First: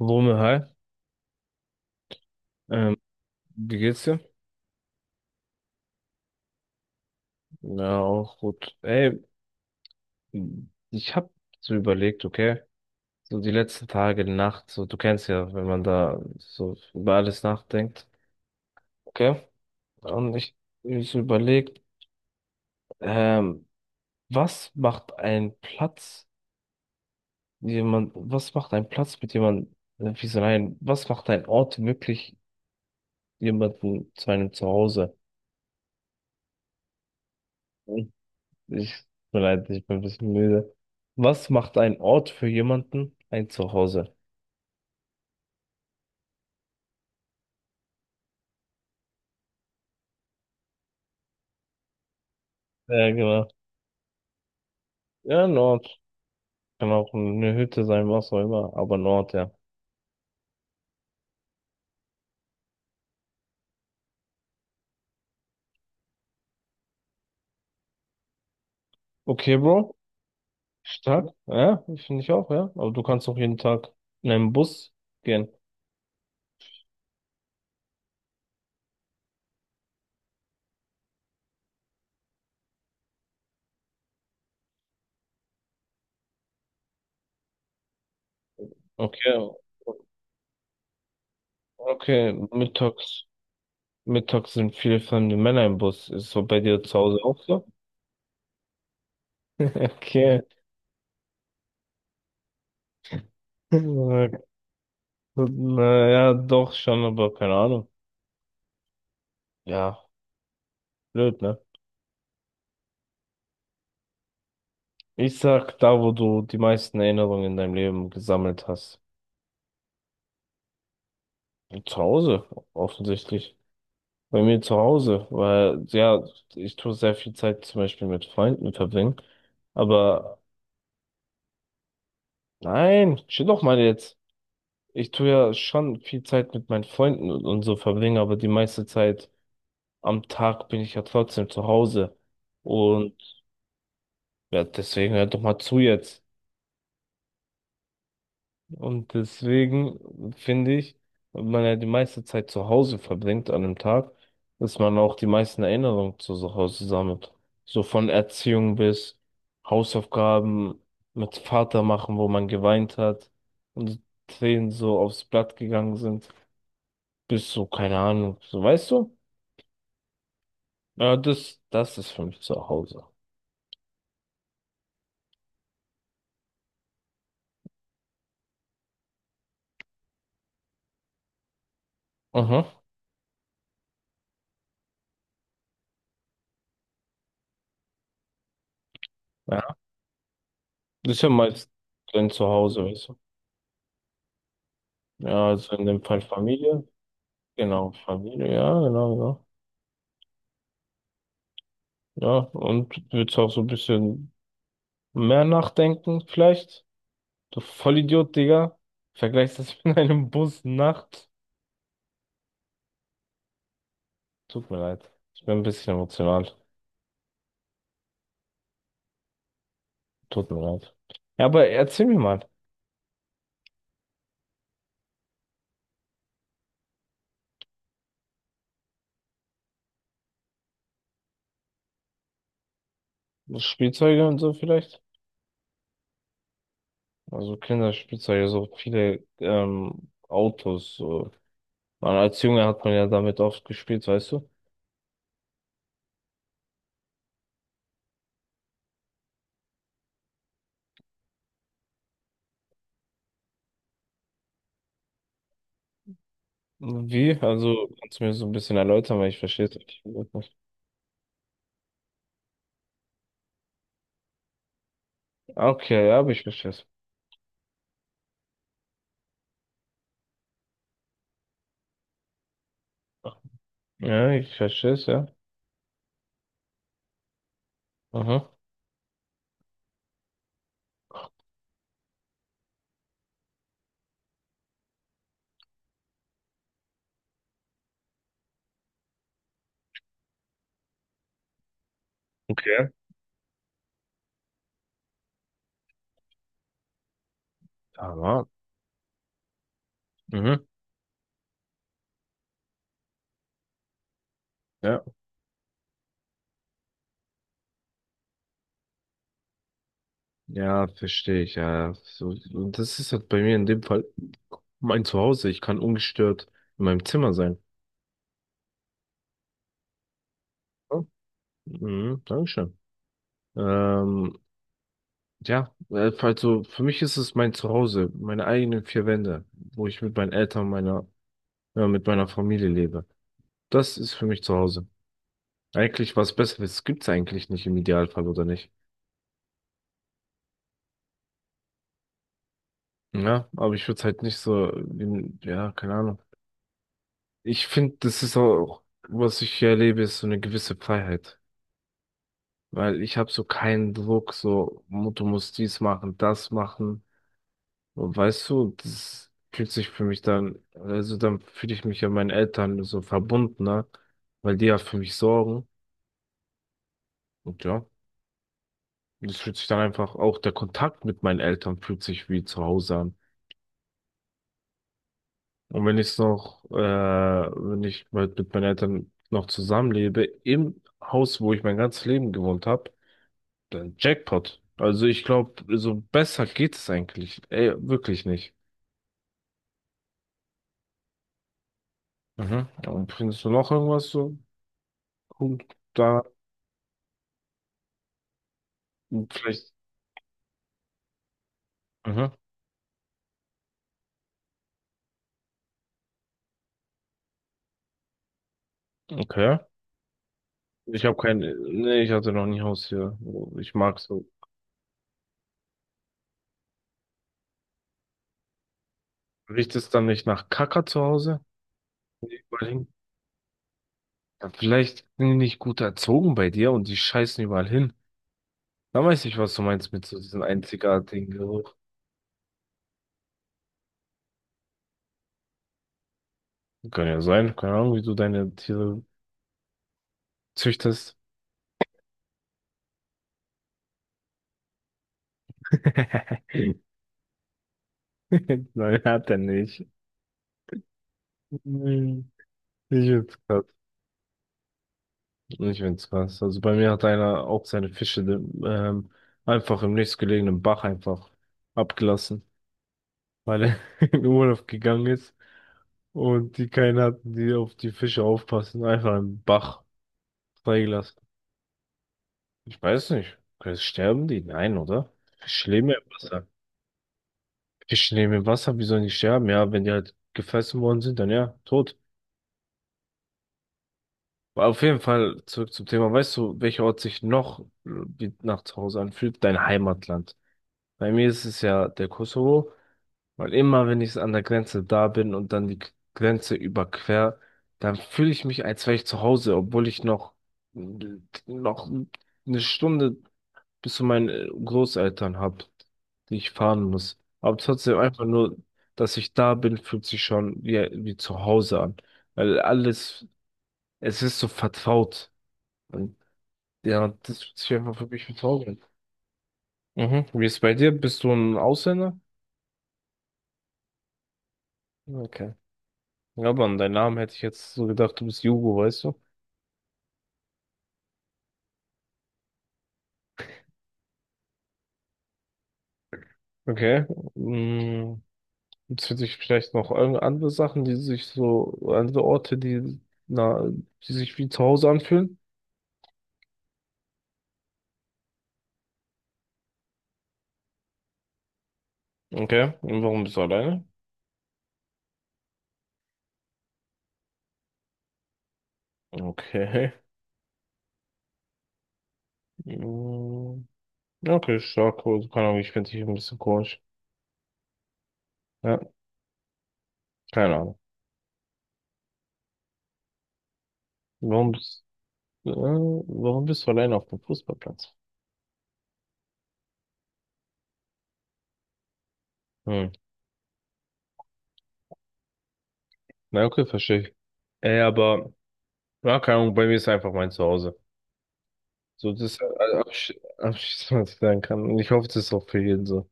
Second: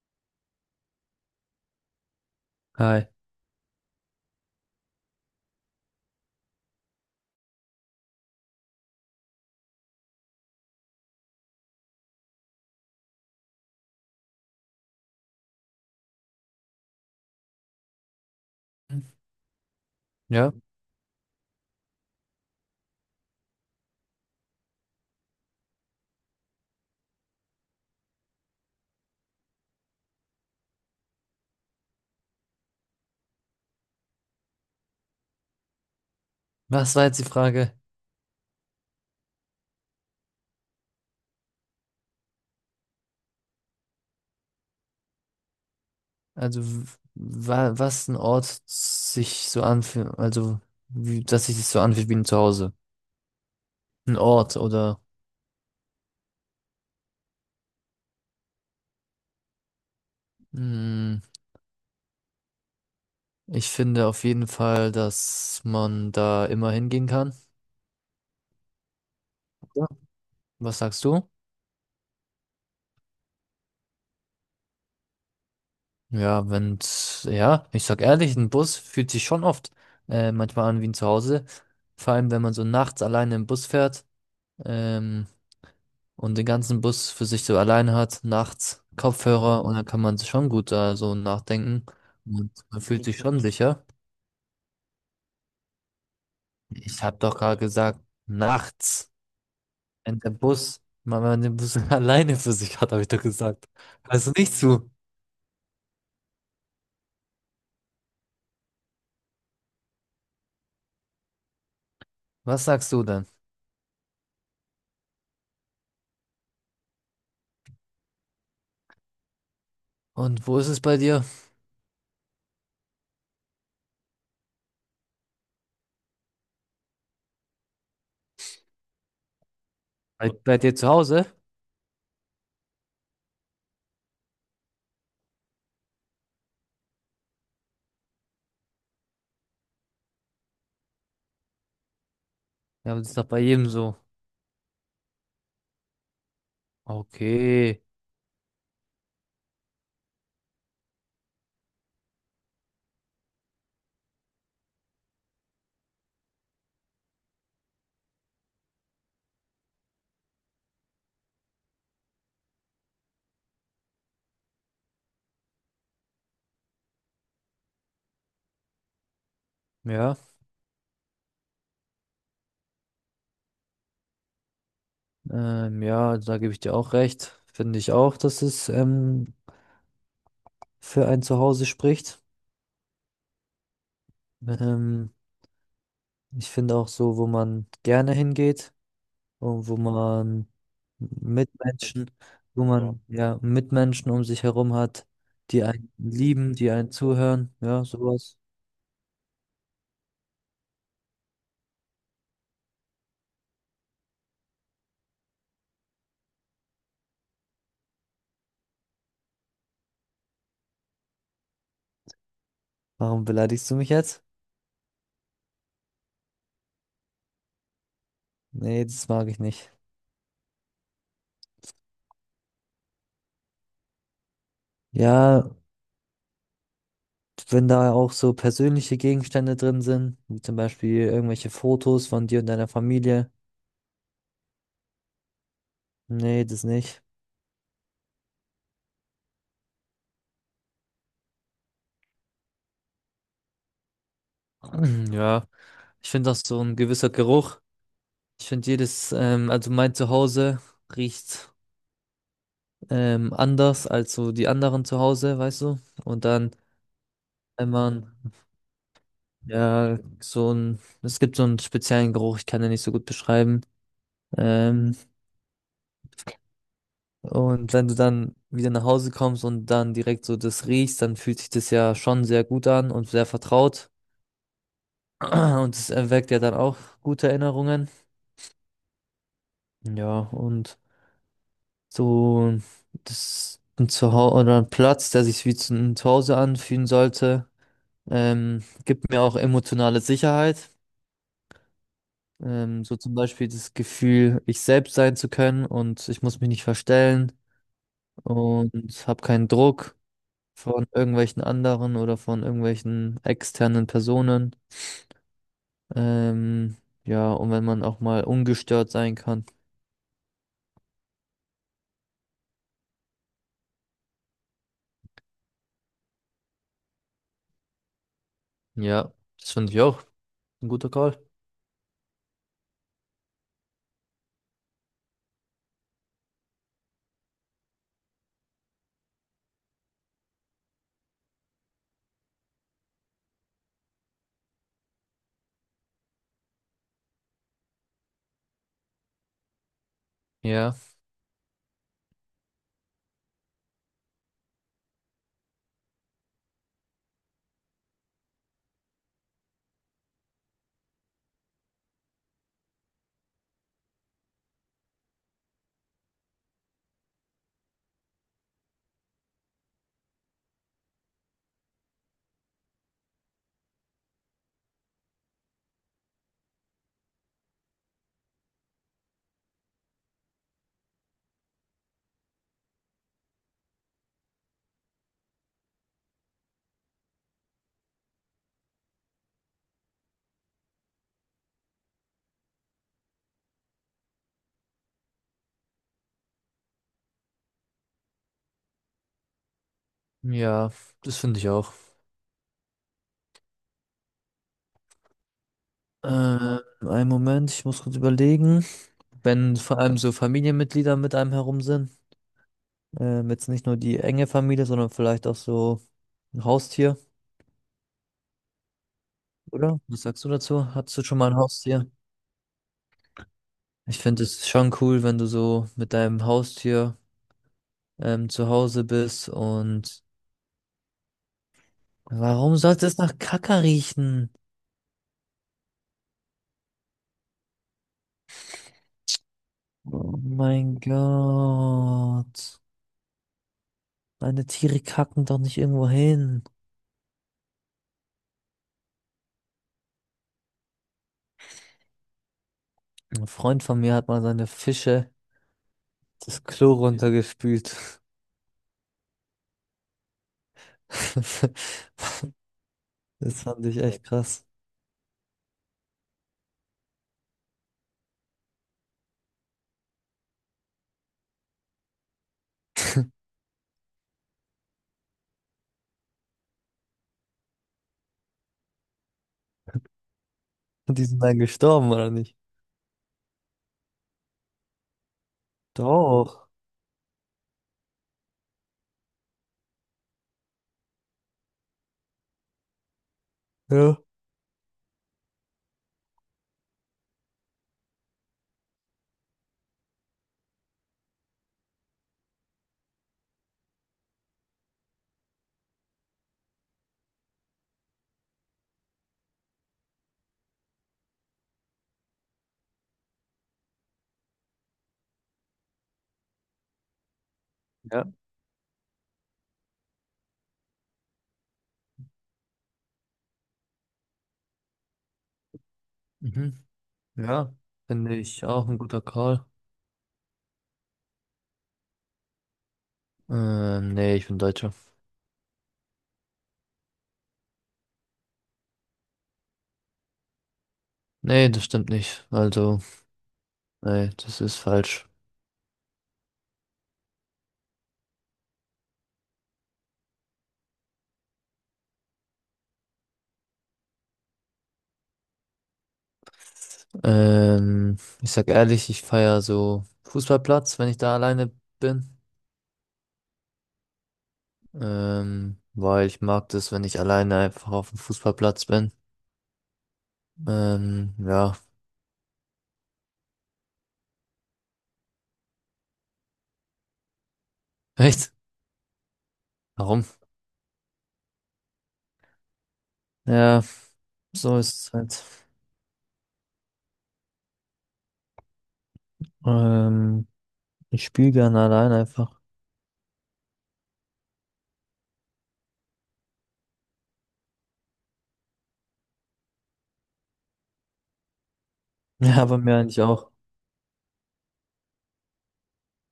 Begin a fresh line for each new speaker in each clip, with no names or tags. Lome, hi. Ähm,
Hi.
Wie geht's dir? Ja, auch gut. Ey, ich hab so überlegt, okay, so die letzten Tage, Nacht, so du kennst ja, wenn man da so über alles nachdenkt, okay? Und
Ja,
ich so überlegt, ähm, was macht ein Platz, jemand, was macht ein Platz mit jemandem, wie so ein, was macht ein Ort wirklich jemanden zu einem Zuhause?
was war jetzt die Frage?
Ich, tut mir leid, ich bin ein bisschen müde. Was macht ein Ort für jemanden ein Zuhause?
Also, w- wa was ein Ort sich so anfühlt, also, wie, dass sich das so anfühlt wie ein Zuhause.
Ja, genau.
Ein Ort oder,
Ja, ein Ort. Kann auch eine Hütte sein, was auch immer, aber ein Ort, ja.
mh, ich finde auf jeden Fall, dass man da immer hingehen kann.
Okay,
Ja.
Bro.
Was sagst du?
Stark. Ja, finde ich auch, ja. Aber du kannst auch jeden Tag in einen Bus gehen.
Ja, wenn's, ich sag ehrlich, ein Bus fühlt sich schon oft manchmal an wie ein Zuhause. Vor allem, wenn man so nachts alleine im Bus fährt. Ähm, und den ganzen Bus für sich so alleine hat, nachts
Okay,
Kopfhörer, und dann kann man sich schon gut da so nachdenken
okay.
und man fühlt sich
Mittags,
schon sicher.
mittags sind viele fremde Männer im Bus. Ist so bei dir zu
Ich habe
Hause
doch
auch
gerade
so?
gesagt, nachts,
Okay.
Wenn man den Bus alleine für sich hat, habe ich doch gesagt. Hörst du nicht zu?
Na ja, doch schon, aber keine Ahnung. Ja, blöd, ne?
Was sagst du denn?
Ich sag da, wo du die meisten Erinnerungen in deinem Leben gesammelt hast.
Und wo ist es bei dir?
Zu Hause, offensichtlich. Bei mir zu Hause, weil, ja, ich tue sehr viel Zeit zum Beispiel mit Freunden verbringen.
Bei,
Aber
bei dir zu Hause?
nein, chill doch mal jetzt. Ich tue ja schon viel Zeit mit meinen Freunden und so verbringen, aber die meiste Zeit am Tag bin ich ja trotzdem zu Hause.
Ja, aber das
Und
ist doch bei jedem so.
ja, deswegen hör doch mal zu jetzt.
Okay,
Und deswegen finde ich, wenn man ja die meiste Zeit zu Hause verbringt an einem Tag, dass man auch die meisten Erinnerungen zu so Hause sammelt. So von Erziehung bis Hausaufgaben mit Vater machen, wo man geweint hat und die Tränen so aufs Blatt gegangen sind, bis so, keine Ahnung, so weißt du?
ja,
Ja, das, das ist für mich zu Hause.
ja, da gebe ich dir auch recht. Finde ich auch, dass es für ein Zuhause spricht.
Mhm.
Ähm, Ich finde auch so, wo man gerne hingeht und wo
Ja.
man
Das ist ja meist
Mitmenschen,
dein
wo Ja.
Zuhause,
man
weißt du?
ja Mitmenschen um sich herum hat,
Ja,
die
also in
einen
dem Fall
lieben, die
Familie.
einen zuhören, ja,
Genau,
sowas.
Familie, ja, genau, genau. Ja, und würdest auch so ein bisschen mehr nachdenken, vielleicht? Du Vollidiot, Digga. Vergleichst das mit einem Bus nachts.
Warum beleidigst du mich jetzt?
Tut mir leid. Ich bin ein bisschen emotional.
Nee, das mag ich nicht.
Tut mir leid. Ja, aber erzähl mir mal.
Ja, wenn da auch so persönliche Gegenstände drin sind, wie zum Beispiel irgendwelche Fotos von dir und deiner Familie.
Spielzeuge und so vielleicht?
Nee, das nicht.
Also Kinderspielzeuge, so viele Autos. So. Man, als Junge hat man ja damit oft gespielt, weißt du?
Ja, ich finde auch, so ein gewisser Geruch. Ich finde jedes, also mein Zuhause riecht anders als so die anderen zu Hause, weißt du? Und dann,
Wie?
wenn
Also,
man,
kannst du mir so ein bisschen erläutern, weil ich verstehe es nicht.
ja, so ein, es gibt so einen speziellen Geruch, ich kann den nicht so gut beschreiben. Ähm,
Ah, okay, ja, aber ich verstehe es.
und wenn du dann wieder nach Hause kommst und dann direkt so das riechst, dann fühlt sich das ja schon sehr gut an und sehr vertraut.
Ja, ich verstehe es, ja.
Und es erweckt ja dann auch gute Erinnerungen.
Aha.
Ja, und so, das ein Zuhause oder ein Platz, der sich wie ein Zuhause anfühlen sollte, gibt mir auch emotionale Sicherheit.
Okay.
So zum Beispiel das Gefühl, ich selbst sein zu können und ich muss mich nicht verstellen
Aber,
und habe keinen Druck
mhm.
von irgendwelchen anderen oder von irgendwelchen externen Personen.
Ja,
Ähm, ja, und wenn man auch mal ungestört sein kann.
ja, verstehe ich, ja. So, und das ist halt bei mir in dem Fall mein Zuhause. Ich kann ungestört in meinem Zimmer sein.
Ja, das finde ich auch. Ein guter
Ja.
Call.
Mhm, Dankeschön. Ähm, ja, also für mich ist es mein Zuhause, meine eigenen vier Wände, wo ich mit meinen Eltern, meiner, ja, mit meiner Familie lebe. Das ist für mich Zuhause. Eigentlich was Besseres gibt's eigentlich nicht im Idealfall, oder nicht?
Ja,
Ja, aber ich würde es halt nicht so, in, ja, keine Ahnung. Ich finde, das ist auch, was ich hier erlebe, ist so eine gewisse Freiheit. Weil ich habe so keinen Druck, so, du musst dies machen, das machen. Und weißt du, das fühlt sich für mich dann, also dann fühle ich mich ja meinen Eltern so verbundener, weil die ja für mich sorgen. Und ja, das fühlt sich dann einfach, auch der Kontakt mit meinen Eltern fühlt sich wie zu Hause an. Und wenn ich noch, wenn ich mit meinen Eltern noch zusammenlebe, im Haus, wo ich mein ganzes Leben gewohnt habe, dann Jackpot. Also ich glaube, so besser geht es eigentlich. Ey, wirklich nicht.
ja, das finde ich auch.
Mhm. Und bringst du noch irgendwas so? Gut, da
Ähm, einen Moment, ich muss kurz überlegen. Wenn
vielleicht.
vor allem so Familienmitglieder mit einem herum sind.
Mhm.
Jetzt nicht nur die enge Familie, sondern vielleicht auch so ein Haustier,
Okay.
oder? Was sagst du dazu? Hattest du
Ich habe
schon mal ein
kein.
Haustier?
Nee, ich hatte noch nie Haustier. Ich mag
Ich finde
so.
es schon cool, wenn du so mit deinem Haustier zu Hause bist
Riecht es
und
dann nicht nach Kacker zu Hause? Wenn die
warum
überall
sollte
hin.
es nach Kacke riechen?
Ja, vielleicht sind die nicht gut erzogen bei dir und die scheißen überall hin. Da weiß ich, was du meinst mit
Oh
so diesem
mein
einzigartigen Geruch.
Gott. Meine Tiere kacken doch nicht irgendwo hin.
Kann ja sein. Keine Ahnung, wie du deine Tiere züchtest.
Ein Freund von mir hat mal seine Fische das Klo runtergespült.
Nein, hat er nicht. Mhm. Ich find's
Das fand
krass.
ich echt krass.
Ich find's krass. Also bei mir hat einer auch seine Fische einfach im nächstgelegenen Bach einfach abgelassen, weil er in Urlaub gegangen ist und die keinen hatten, die auf die Fische aufpassen. Einfach im Bach
Und die
freigelassen.
sind dann gestorben, oder nicht?
Ich weiß nicht. Sterben die? Nein, oder? Fische leben ja im Wasser.
Doch.
Fische leben im Wasser, wie sollen die sterben? Ja, wenn die halt gefressen worden sind, dann ja, tot.
Ja.
Auf jeden Fall zurück zum Thema. Weißt du, welcher Ort sich noch wie nach zu Hause anfühlt? Dein Heimatland. Bei mir ist es ja der Kosovo, weil immer, wenn ich an der Grenze da bin und dann die Grenze überquer, dann fühle ich mich, als wäre ich zu Hause, obwohl ich noch eine Stunde bis zu meinen Großeltern habe, die ich fahren muss. Aber trotzdem
Ja.
einfach nur, dass ich da bin, fühlt sich schon wie, wie zu Hause an, weil alles, es ist so vertraut.
Mhm.
Ja, das
Ja,
fühlt sich einfach für
finde
mich
ich auch ein
bezaubern.
guter Call.
Mhm. Wie ist es bei dir? Bist du ein Ausländer?
Nee, ich bin Deutscher.
Okay. Ja, aber an deinen Namen hätte ich jetzt so gedacht, du bist Jugo, weißt du?
Nee, das stimmt nicht. Also, nee, das ist falsch.
Okay. Mm, jetzt für dich vielleicht noch andere Sachen, die sich so, andere Orte, die, na, die sich wie zu Hause anfühlen.
Ich sag ehrlich, ich feier so Fußballplatz, wenn ich da alleine bin.
Okay. Und warum bist du alleine?
Weil ich mag das, wenn ich alleine einfach auf dem Fußballplatz bin.
Okay.
Ja.
Mm, okay, stark. Also, keine Ahnung, ich finde dich ein bisschen komisch.
Echt?
Ja,
Warum?
keine Ahnung.
Ja,
Warum
so ist
bist,
es halt.
warum bist du alleine auf dem Fußballplatz?
Ähm, ich spiele gerne allein einfach.
Hm. Na, okay, verstehe ich. Ey, aber, ja, keine Ahnung, bei mir ist einfach mein Zuhause. So, das ist
Ja, bei mir eigentlich auch.
abschließend, was ich sagen kann. Und ich hoffe, das ist auch für jeden so.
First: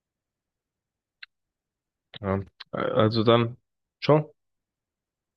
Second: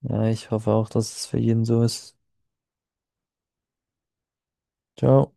Ja, ich hoffe auch, dass es für jeden so ist.
Ja. Also dann, ciao.
Ciao.